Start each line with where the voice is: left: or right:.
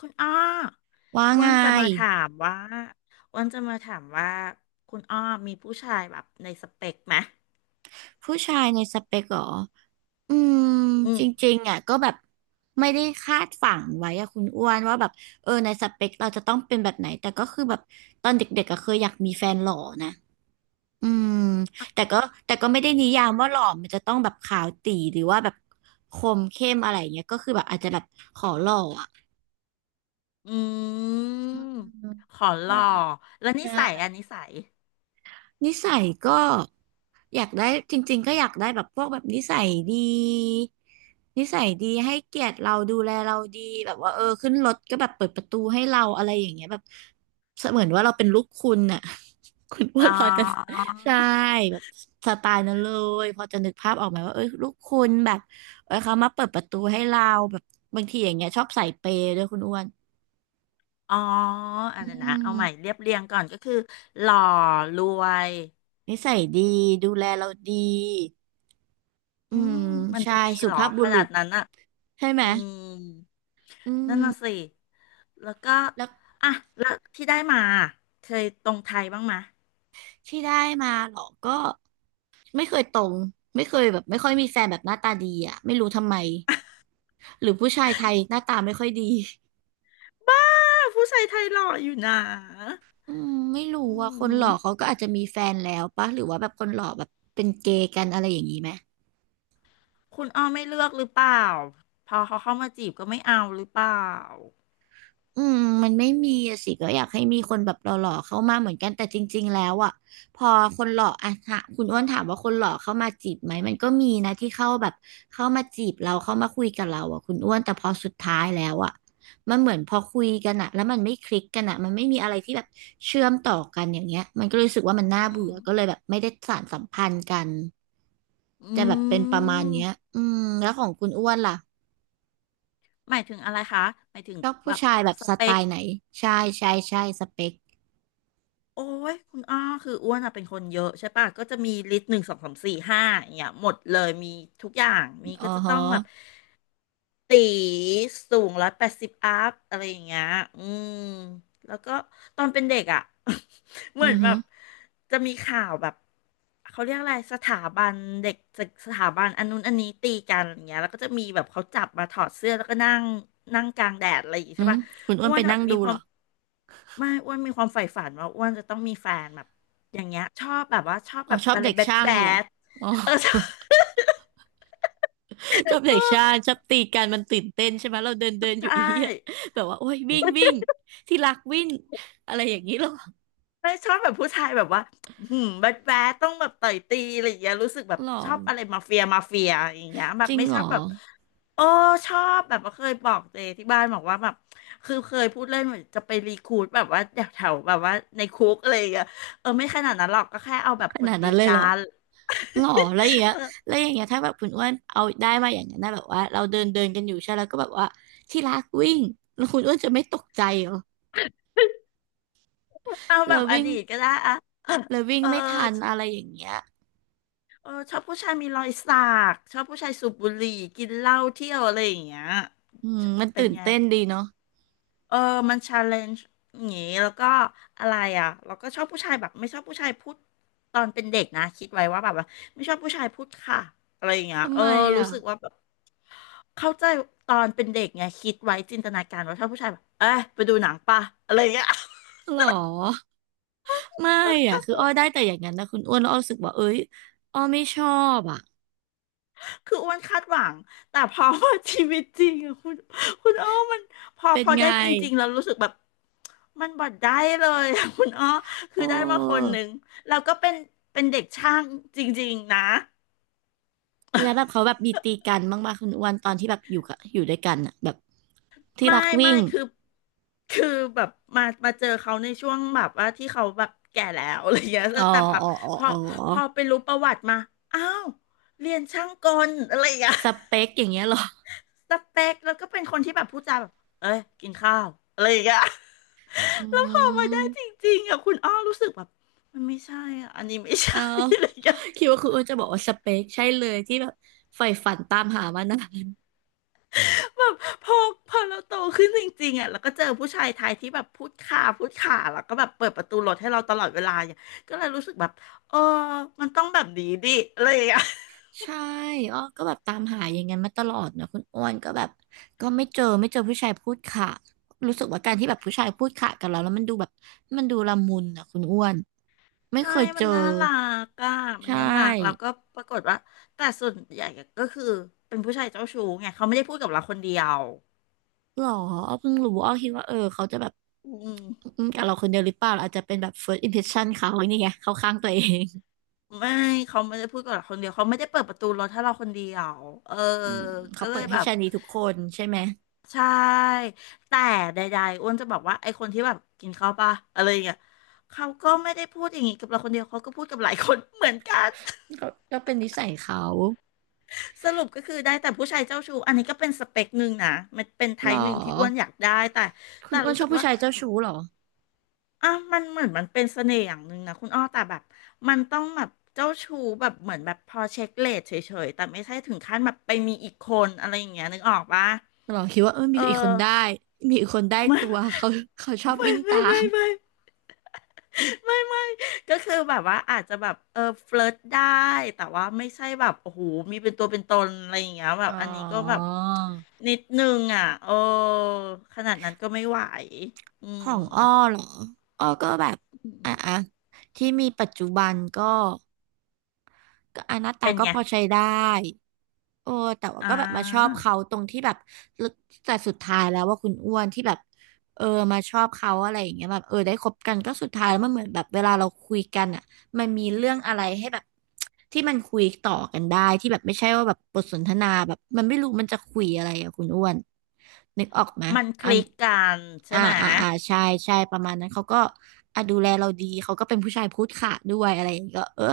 left: คุณอ้อ
right: ว่า
left: อ้
right: ไง
left: วนจะมาถามว่าอ้วนจะมาถามว่าคุณอ้อมีผู้ชายแบบในสเปคไหม
right: ผู้ชายในสเปกเหรออืม
left: อื
right: จ
left: ม
right: ริงๆอ่ะก็แบบไม่ได้คาดฝังไว้อะคุณอ้วนว่าแบบในสเปคเราจะต้องเป็นแบบไหนแต่ก็คือแบบตอนเด็กๆก็เคยอยากมีแฟนหล่อนะอืมแต่ก็แต่ก็ไม่ได้นิยามว่าหล่อมันจะต้องแบบขาวตี๋หรือว่าแบบคมเข้มอะไรอย่างเงี้ยก็คือแบบอาจจะแบบขอหล่ออ่ะ
left: อื
right: อื
left: ม
right: ม
left: ขอหล่อแล้วนิ
right: ใช่
left: สัยอันนิสัย
right: นิสัยก็อยากได้จริงๆก็อยากได้แบบพวกแบบนิสัยดีนิสัยดีให้เกียรติเราดูแลเราดีแบบว่าขึ้นรถก็แบบเปิดประตูให้เราอะไรอย่างเงี้ยแบบเสมือนว่าเราเป็นลูกคุณน่ะ คุณอ้
left: อ๋
right: ว่า
left: อ
right: พอจะใช่แบบสไตล์นั้นเลยพอจะนึกภาพออกไหมว่าเอ้ยลูกคุณแบบเอ้ยเขามาเปิดประตูให้เราแบบบางทีอย่างเงี้ยชอบใส่เปย์ด้วยคุณอ้วน
left: อ๋ออั
right: อื
left: นนั้นนะเอาใหม่
right: ม
left: เรียบเรียงก่อนก็คือหล่อรวย
right: นิสัยดีดูแลเราดีอื
left: อื
right: ม
left: มมัน
right: ใช่
left: จะมี
right: สุ
left: เหรอ
right: ภาพบุ
left: ข
right: รุ
left: นาด
right: ษ
left: นั้นอ่ะ
right: ใช่ไหม
left: อืม
right: อื
left: นั่น
right: ม
left: น่ะสิแล้วก็
right: แล้ว
left: อ่ะแล้วที่ได้มาเคยตรงไทยบ้างไหม
right: ที่ได้มาเหรอก็ไม่เคยตรงไม่เคยแบบไม่ค่อยมีแฟนแบบหน้าตาดีอ่ะไม่รู้ทำไมหรือผู้ชายไทยหน้าตาไม่ค่อยดี
left: ผู้ชายไทยหล่ออยู่นะ
right: อืมไม่รู้
left: อื
right: ว่าคนหล่อเขา
left: ม
right: ก็อาจจะมีแฟนแล้วปะหรือว่าแบบคนหล่อแบบเป็นเกย์กันอะไรอย่างนี้ไหม
left: คุณอ้อไม่เลือกหรือเปล่า พอเขาเข้ามาจีบก็ไม่เอาหรือเปล่า
right: อืมมันไม่มีอะสิก็อยากให้มีคนแบบหล่อๆเข้ามาเหมือนกันแต่จริงๆแล้วอ่ะพอคนหล่ออ่ะถ้าคุณอ้วนถามว่าคนหล่อเข้ามาจีบไหมมันก็มีนะที่เข้าแบบเข้ามาจีบเราเข้ามาคุยกับเราอ่ะคุณอ้วนแต่พอสุดท้ายแล้วอ่ะมันเหมือนพอคุยกันอ่ะแล้วมันไม่คลิกกันอ่ะมันไม่มีอะไรที่แบบเชื่อมต่อกันอย่างเงี้ยมันก็เลยรู้สึกว่ามันน่า
left: อื
right: เบื่
left: ม
right: อก็เลยแบบไม่ได้สานสัมพันธ์กันจะแบบ
left: อื
right: เป็นประมาณเนี้ย
left: ม
right: อืมแล้วของคุณอ้วนล่ะ
left: หมายถึงอะไรคะหมายถึง
right: ชอบ
left: แบ
right: ผู้
left: บ
right: ชายแบบ
left: ส
right: ส
left: เป
right: ไต
left: ค
right: ล์ไหนใช่ใช่ใช่สเปค
left: โอ้ยคุณอ้อคืออ้วนอะเป็นคนเยอะใช่ปะก็จะมีลิสต์หนึ่งสองสามสี่ห้าอย่างเงี้ยหมดเลยมีทุกอย่างมี
right: อ๋
left: ก็
right: อ
left: จะ
right: ฮะ
left: ต้องแบบ ตีสูง180อัพอะไรอย่างเงี้ยอืมแล้วก็ตอนเป็นเด็กอ่ะ เหมื
right: อื
left: อน
right: อ
left: แบ
right: ฮึ
left: บจะมีข่าวแบบเขาเรียกอะไรสถาบันเด็กสถาบันอันนู้นอันนี้ตีกันอะไรอย่างเงี้ย แล้วก็จะมีแบบเขาจับมาถอดเสื้อแล้วก็นั่งนั่งกลางแดดอะไรอย่างงี้
right: อื
left: ใช่
right: ม
left: ป่ะ
right: คุณอ้ว
left: อ้
right: น
left: ว
right: ไป
left: นอะ
right: นั่ง
left: มี
right: ดู
left: ค
right: เหร
left: วาม
right: อ
left: ไม่อ้วนมีความใฝ่ฝันว่าอ้วนจะต้องมีแฟนแบบอย่างเงี้ยชอบแบบว่าชอบ
right: อ๋อ
left: แบบ
right: ชอบ
left: อะไร
right: เด็ก
left: แบด
right: ช่า
left: แบ
right: งเหรอ
left: ด
right: อ๋อ
left: เออ ชอบ
right: ชอบเด็กช่างชอบตีกันมันตื่นเต้นใช่ไหมเราเดินเดิ นอยู่
left: ใช่
right: อีอะ แบบว่าโอ้ยวิ่งวิ่งที่รักวิ่งอะไรอย่างนี้เหรอ
left: ไม่ชอบแบบผู้ชายแบบว่าหืมแบดแบดต้องแบบต่อยตีอะไรอย่างเงี้ยรู้สึกแบบ
right: หรอ
left: ชอบอะไรมาเฟียมาเฟียอย่างเงี้ยแบ
right: จ
left: บ
right: ริง
left: ไม่
right: เห
left: ช
right: ร
left: อบ
right: อ
left: แบบโอ้ชอบแบบว่าเคยบอกเจที่บ้านบอกว่าแบบคือเคยพูดเล่นเหมือนจะไปรีครูทแบบว่าแถวๆแบบว่าในคุกอะไรอย่างเงี้ยเออไม่ขนาดนั้นหรอกก็แค่เอาแบบ
right: ข
left: คน
right: นาด
left: ตี
right: นั้นเลย
left: กั
right: เหรอ
left: น
right: หรอแล้วอย่างเงี้ย
left: เออ
right: แล้วอย่างเงี้ยถ้าแบบคุณอ้วนเอาได้มาอย่างนั้นนะแบบว่าเราเดินเดินกันอยู่ใช่แล้วก็แบบว่าที่รักวิ่งแล้วคุณอ้วนจะไม่ตกใจเหรอ
left: เอาแบ
right: เรา
left: บอ
right: วิ่ง
left: ดีตก็ได้อะ
right: เราวิ่ง
left: เออ
right: ไม่ทันอะไรอย่างเงี้ย
left: เออเออชอบผู้ชายมีรอยสักชอบผู้ชายสูบบุหรี่กินเหล้าเที่ยวอะไรอย่างเงี้ย
right: อืมมัน
left: เป็
right: ตื่
left: น
right: น
left: ไง
right: เต้นดีเนาะ
left: เออมันชาเลนจ์อย่างงี้แล้วก็อะไรอ่ะเราก็ชอบผู้ชายแบบไม่ชอบผู้ชายพูดตอนเป็นเด็กนะคิดไว้ว่าแบบว่าไม่ชอบผู้ชายพูดค่ะอะไรอย่างเงี้ย
right: ทำ
left: เออ
right: ไม
left: รู้
right: อ่ะ
left: สึกว่าแบบเข้าใจตอนเป็นเด็กไงคิดไว้จินตนาการว่าชอบผู้ชายแบบเอ้ยไปดูหนังป่ะอะไรอย่างเงี้ย
right: หรอไม่อ่ะคืออ้อได้แต่อย่างนั้นนะคุณอ้วนแล้วอ้อรู้สึกว่าเอ้ยอ้อไม่ชอบอ่ะ
left: คืออ้วนคาดหวังแต่พอ ชีวิตจริงอะคุณคุณอ้อมันพอ
right: เป็
left: พ
right: น
left: อ
right: ไง
left: ได้จริงๆแล้วรู้สึกแบบมันบดได้เลยอะ คุณอ้อ
right: โอ
left: คือได้มาคน
right: ้
left: หนึ่งแล้วก็เป็นเป็นเด็กช่างจริงๆนะ
right: แล้วแบบเขาแบบมีตีกันบ้างป่ะคุณอ้วนตอนที่แบบอยู่ด้วยกันอ่ะแบบที่
left: ไม่
right: รัก
left: ไม่
right: วิ่ง
left: คือคือแบบมามาเจอเขาในช่วงแบบว่าที่เขาแบบแก่แล้ว อะไรอย่างเงี้ย
right: อ๋
left: แล้
right: อ
left: วแต่พับ
right: อ๋ออ๋อ
left: พอ
right: อ๋อ
left: พอไปรู้ประวัติมาอ้าวเรียนช่างกลอะไรอย่างเงี้ย
right: สเป คอย่างเงี้ยเหรอ
left: สเปคแล้วก็เป็นคนที่แบบพูดจาแบบเอ้ยกินข้าวอะไรอย่างเงี้ย
right: อื
left: แล้วพอมาได้จ
right: ม
left: ริงๆอ่ะคุณอ้อรู้สึกแบบมันไม่ใช่อ่ะอันนี้ไม่
right: เอา
left: ใช่ อะไรอย่างเงี้ย
right: คิดว่าคุณอ้วนจะบอกว่าสเปคใช่เลยที่แบบใฝ่ฝันตามหามานาน
left: แบบพอพอเราโตขึ้นจริงๆอ่ะแล้วก็เจอผู้ชายไทยที่แบบพูดขาพูดขาแล้วก็แบบเปิดประตูรถให้เราตลอดเวลาเนี่ยก็เลยรู้สึกแบบเออมันต้องแบบนี้ดิอะไรอย่างเงี้ย
right: ใช่อ้อก็แบบตามหาอย่างนั้นมาตลอดนะคุณอ้วนก็แบบก็ไม่เจอผู้ชายพูดค่ะรู้สึกว่าการที่แบบผู้ชายพูดค่ะกับเราแล้วมันดูแบบมันดูละมุนนะคุณอ้วน ไม่
left: ใช่
right: เคยเจ
left: มั
right: อ
left: นน่ารักอ่ะ
right: ใช
left: มันน่ารักแล้ว
right: ่
left: ก็ปรากฏว่าแต่ส่วนใหญ่ก็คือเป็นผู้ชายเจ้าชู้ไงเขาไม่ได้พูดกับเราคนเดียว
right: หรออ้อเพิ่งรู้อ้อคิดว่าเขาจะแบบ
left: อืม
right: อืมกับเราคนเดียวหรือเปล่าเราอาจจะเป็นแบบ first impression เขานี่ไงเขาข้างตัวเอง
left: ไม่เขาไม่ได้พูดกับเราคนเดียวเขาไม่ได้เปิดประตูรถให้เราคนเดียวเออ
right: อืมเขา
left: ก็เล
right: เปิ
left: ย
right: ดให้
left: แบบ
right: ชายนีทุกคนใช่ไหม
left: ใช่แต่ใดๆอ้วนจะบอกว่าไอ้คนที่แบบกินข้าวปะอะไรอย่างเงี้ยเขาก็ไม่ได้พูดอย่างงี้กับเราคนเดียวเขาก็พูดกับหลายคนเหมือนกัน
right: ก็ก็เป็นนิสัยเขา
left: สรุปก็คือได้แต่ผู้ชายเจ้าชู้อันนี้ก็เป็นสเปคหนึ่งนะมันเป็นไท
right: หรอ
left: ป์หนึ่งที่อ้วนอยากได้แต่
right: คุณ
left: แต่
right: อ้วน
left: รู้
right: ช
left: สึ
right: อบ
left: ก
right: ผู้
left: ว่า
right: ชายเจ้าชู้หรอ
left: อ่ะมันเหมือนมันเป็นเสน่ห์อย่างหนึ่งนะคุณอ้อแต่แบบมันต้องแบบเจ้าชู้แบบเหมือนแบบพอเช็คเลทเฉยๆแต่ไม่ใช่ถึงขั้นแบบไปมีอีกคนอะไรอย่างเงี้ยนึกออกปะ
right: เราคิดว่ามี
left: เออ
right: อีกคนได้มีอีกคนได้
left: ไม่
right: ตัวเขา เขาชอบ
left: ไม่
right: วิ่ง
left: ไม่
right: ตา
left: ไม่
right: ม
left: ไม่ไม่ก็คือแบบว่าอาจจะแบบเออเฟลิร์ตได้แต่ว่าไม่ใช่แบบโอ้โหมีเป็นตัวเป็นตนอะไรอย่างเงี้ยแบบ
right: อ๋อ
left: อันนี้ก็แบบนิดนึงอ่ะเออขนาดนั้นก็ไม่ไหวอื
right: ขอ
left: ม
right: งอ้อเหรออ้อก็แบบอ่ะที่มีปัจจุบันก็ก็อะหน้าตา
left: เป็น
right: ก็
left: ไง
right: พอใช้ได้ โอ้แต่ว่า
left: อ่า
right: ก็แบบมาชอบเขาตรงที่แบบ แต่สุดท้ายแล้วว่าคุณอ้วนที่แบบเออมาชอบเขาอะไรอย่างเงี้ยแบบได้คบกันก็สุดท้ายแล้วมันเหมือนแบบเวลาเราคุยกันอ่ะมันมีเรื่องอะไรให้แบบที่มันคุยต่อกันได้ที่แบบไม่ใช่ว่าแบบบทสนทนาแบบมันไม่รู้มันจะคุยอะไรอะคุณอ้วนนึกออกไหม
left: มันค
right: อัน
left: ลิกกันใช่
right: อ่า
left: ไหม
right: อ่าอ่าใช่ใช่ประมาณนั้นเขาก็อ่ะดูแลเราดีเขาก็เป็นผู้ชายพูดขาดด้วยอะไรอย่างเงี้ยก็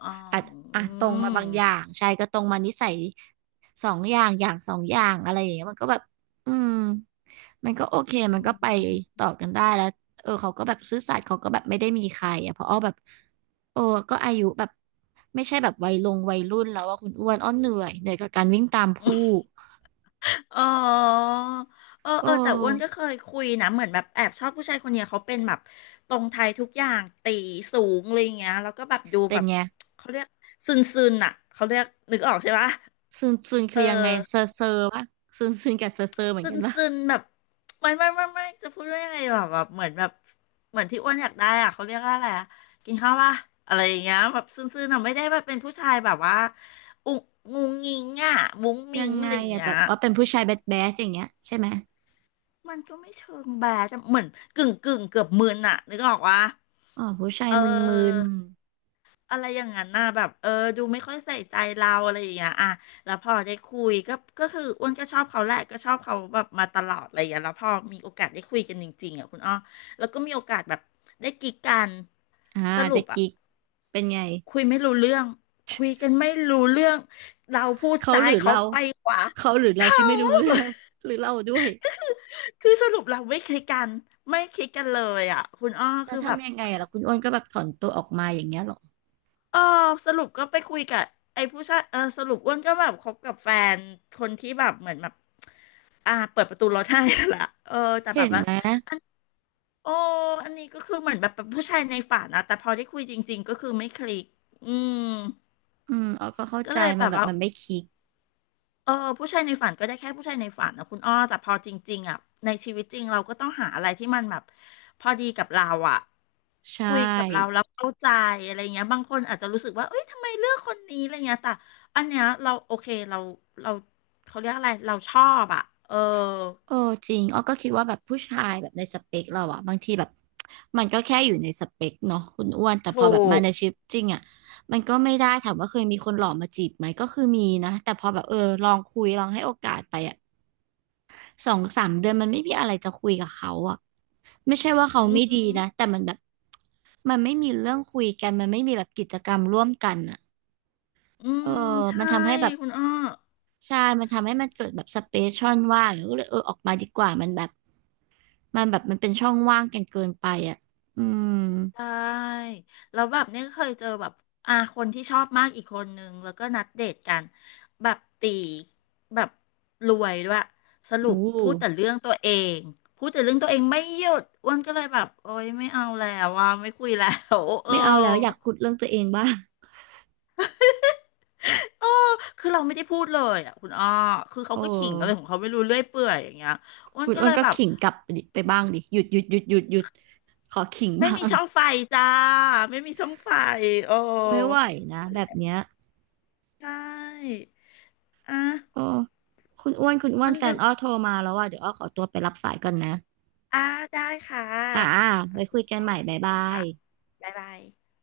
left: อ๋อ
right: อาจ
left: อื
right: อ่ะตรงมา
left: ม
right: บางอย่างใช่ก็ตรงมานิสัยสองอย่าง อย่างสองอย่างอะไรอย่างเงี้ยมันก็แบบอืมมันก็โอเค
left: อ
right: มันก็ไป
left: ม
right: ต่อกันได้แล้วเออเขาก็แบบซื่อสัตย์เขาก็แบบไม่ได้มีใครอ่ะเพราะอ้อแบบโอ้ก็อายุแบบไม่ใช่แบบวัยลงวัยรุ่นแล้วว่าคุณอ้วนอ้อเหนื่อยกับการวิ่งตามผู้
left: อ๋อเออ
right: โอ
left: เออแต่อ้วนก็
right: ้
left: เคยคุยนะ เหมือนแบบแอบชอบผู้ชายคนเนี้ยเขาเป็นแบบตรงไทยทุกอย่างตีสูงอะไรอย่างเงี้ยแล้วก็แบบดู
right: เป็
left: แบ
right: น
left: บ
right: ไง
left: เขาเรียกซึนซึนอ่ะเขาเรียกนึกออกใช่ปะ
right: ซึนซึน
left: เอ
right: คือ
left: อ
right: ยังไงเซอร์เซอร์ปะซึนซึนกับเซอร์เซอร์เหมือน
left: ซึ
right: กั
left: น
right: นปะ
left: ซึนแบบไม่จะพูดว่ายังไงแบบเหมือนแบบเหมือนที่อ้วนอยากได้อ่ะเขาเรียกว่าอะไรอะกินข้าวป่ะอะไรอย่างเงี้ยแบบซึนซึนอะไม่ได้ว่าเป็นผู้ชายแบบว่าอุงุงงิงอ่ะมุ้งมิ
right: ยัง
left: งอะ
right: ไง
left: ไรอย่าง
right: อ่ะ
left: เงี้
right: แบ
left: ย
right: บว่าเป็นผู้ชายแบดแบดอย่างเงี้ยใช่ไหม
left: มันก็ไม่เชิงแบดอะเหมือนกึ่งเกือบมึนอ่ะนึกออกวะ
right: อ๋อผู้ชาย
left: เอ
right: มึน
left: อ
right: ๆ
left: อะไรอย่างนั้นน่ะแบบเออดูไม่ค่อยใส่ใจเราอะไรอย่างเงี้ยอ่ะแล้วพอได้คุยก็คืออ้วนก็ชอบเขาแหละก็ชอบเขาแบบมาตลอดอะไรอย่างเงี้ยแล้วพอมีโอกาสได้คุยกันจริงๆอ่ะคุณอ้อแล้วก็มีโอกาสแบบได้กิ๊กกัน
right: อ่า
left: สรุ
right: เจ๊
left: ปอ่ะ
right: กิ๊กเป็นไง
left: คุยไม่รู้เรื่องคุยกันไม่รู้เรื่องเราพูด
right: เขา
left: ซ้า
right: ห
left: ย
right: รือ
left: เขา
right: เรา
left: ไปขวา
right: เขาหรือเรา
left: เขา
right: ที่ไม่รู้เรื่อง หรือเราด้วย
left: คือสรุปเราไม่คลิกกันไม่คลิกกันเลยอ่ะคุณอ้อ
right: แล้ว
left: คือแบบ
right: ทำยังไงอะแล้วคุณอ้วนก็แบบถอนตัวออกมาอย่างเงี้ยเหรอ
left: เออสรุปก็ไปคุยกับไอ้ผู้ชายเออสรุปอ้วนก็แบบคบกับแฟนคนที่แบบเหมือนแบบอ่าเปิดประตูรถให้นั่นแหละเออแต่แบ
right: เห็
left: บ
right: น
left: ว่า
right: ไหม
left: โอ้อันนี้ก็คือเหมือนแบบเป็นผู้ชายในฝันนะแต่พอได้คุยจริงๆก็คือไม่คลิกอืม
right: อืมอ้อก็เข้า
left: ก็
right: ใจ
left: เลยแบ
right: มัน
left: บ
right: แบบ
left: ว่า
right: มันไม่คลิก
left: เออผู้ชายในฝันก็ได้แค่ผู้ชายในฝันนะคุณอ้อแต่พอจริงๆอ่ะในชีวิตจริงเราก็ต้องหาอะไรที่มันแบบพอดีกับเราอ่ะ
right: ใช
left: คุยกับเรา
right: ่
left: แล้วเข้าใจอะไรเงี้ยบางคนอาจจะรู้สึกว่าเอ้ยทำไมเลือกคนนี้อะไรเงี้ยแต่อันเนี้ยเราโอเคเราเขาเรียกอะไรเราชอบอ่ะเออ
right: โอ้จริงอ้อก็คิดว่าแบบผู้ชายแบบในสเปคเราอะบางทีแบบมันก็แค่อยู่ในสเปคเนาะคุณอ้วนแต่พอ
left: ถู
right: แบบมา
left: ก
right: ในชีวิตจริงอะมันก็ไม่ได้ถามว่าเคยมีคนหล่อมาจีบไหมก็คือมีนะแต่พอแบบเออลองคุยลองให้โอกาสไปอะ สองสามเดือนมันไม่มีอะไรจะคุยกับเขาอะไม่ใช่ว่าเขา
left: อื
right: ไม่ดี
left: ม
right: นะแต่มันแบบมันไม่มีเรื่องคุยกันมันไม่มีแบบกิจกรรมร่วมกันอะ
left: อื
right: เออ
left: มใช่
right: มันทำให้แบบ
left: คุณอ้อ
right: ใช่มันทำให้มันเกิดแบบสเปซช่องว่างอย่างเงี้ยก็เลยเออออกมาดีกว่ามันแบบมันเป็นช่องว่างกันเกินไปอะอืม
left: ได้แล้วแบบเนี่ยเคยเจอแบบอ่าคนที่ชอบมากอีกคนนึงแล้วก็นัดเดทกันแบบตีแบบรวยด้วยสรุ
right: อู้
left: ปงพูดแต่เรื่องตัวเองไม่หยุดอ้วนก็เลยแบบโอ๊ยไม่เอาแล้วว่าไม่คุยแล้วเออ
right: ไม่เอาแล้วอยากขุดเรื่องตัวเองบ้าง
left: เออคือเราไม่ได้พูดเลยอ่ะคุณอ้อคือ
right: โอ
left: เขาก็ขิงอะไรของ
right: ้
left: เขาไม่รู้เรื่อยเปื่อยอย่างเงี้ยอ้วน
right: คุณ
left: ก็
right: อ้ว
left: เล
right: น
left: ย
right: ก็
left: แบบ
right: ขิงกลับไปดิไปบ้างดิหยุดหยุดหยุดหยุดหยุดขอขิง
left: ไม่
right: บ้า
left: มี
right: ง
left: ช่องไฟจ้าไม่มีช่องไฟโอ้
right: ไม่ไหวนะแบบเนี้ย
left: ใช่อ่ะ
right: เออคุณอ้วนคุณอ้ว
left: มั
right: น
left: น
right: แฟน
left: ดึก
right: อ้อโทรมาแล้วอ่ะเดี๋ยวอ้อขอตัวไปรับสายก่อนนะ
left: อ่าได้ค่ะ
right: อ่า
left: โอ
right: ไว้
left: เค
right: คุยกัน
left: ค่ะ
right: ใหม่บ๊า
left: ส
right: ย
left: วัส
right: บา
left: ดีค่ะ
right: ย
left: บ๊ายบาย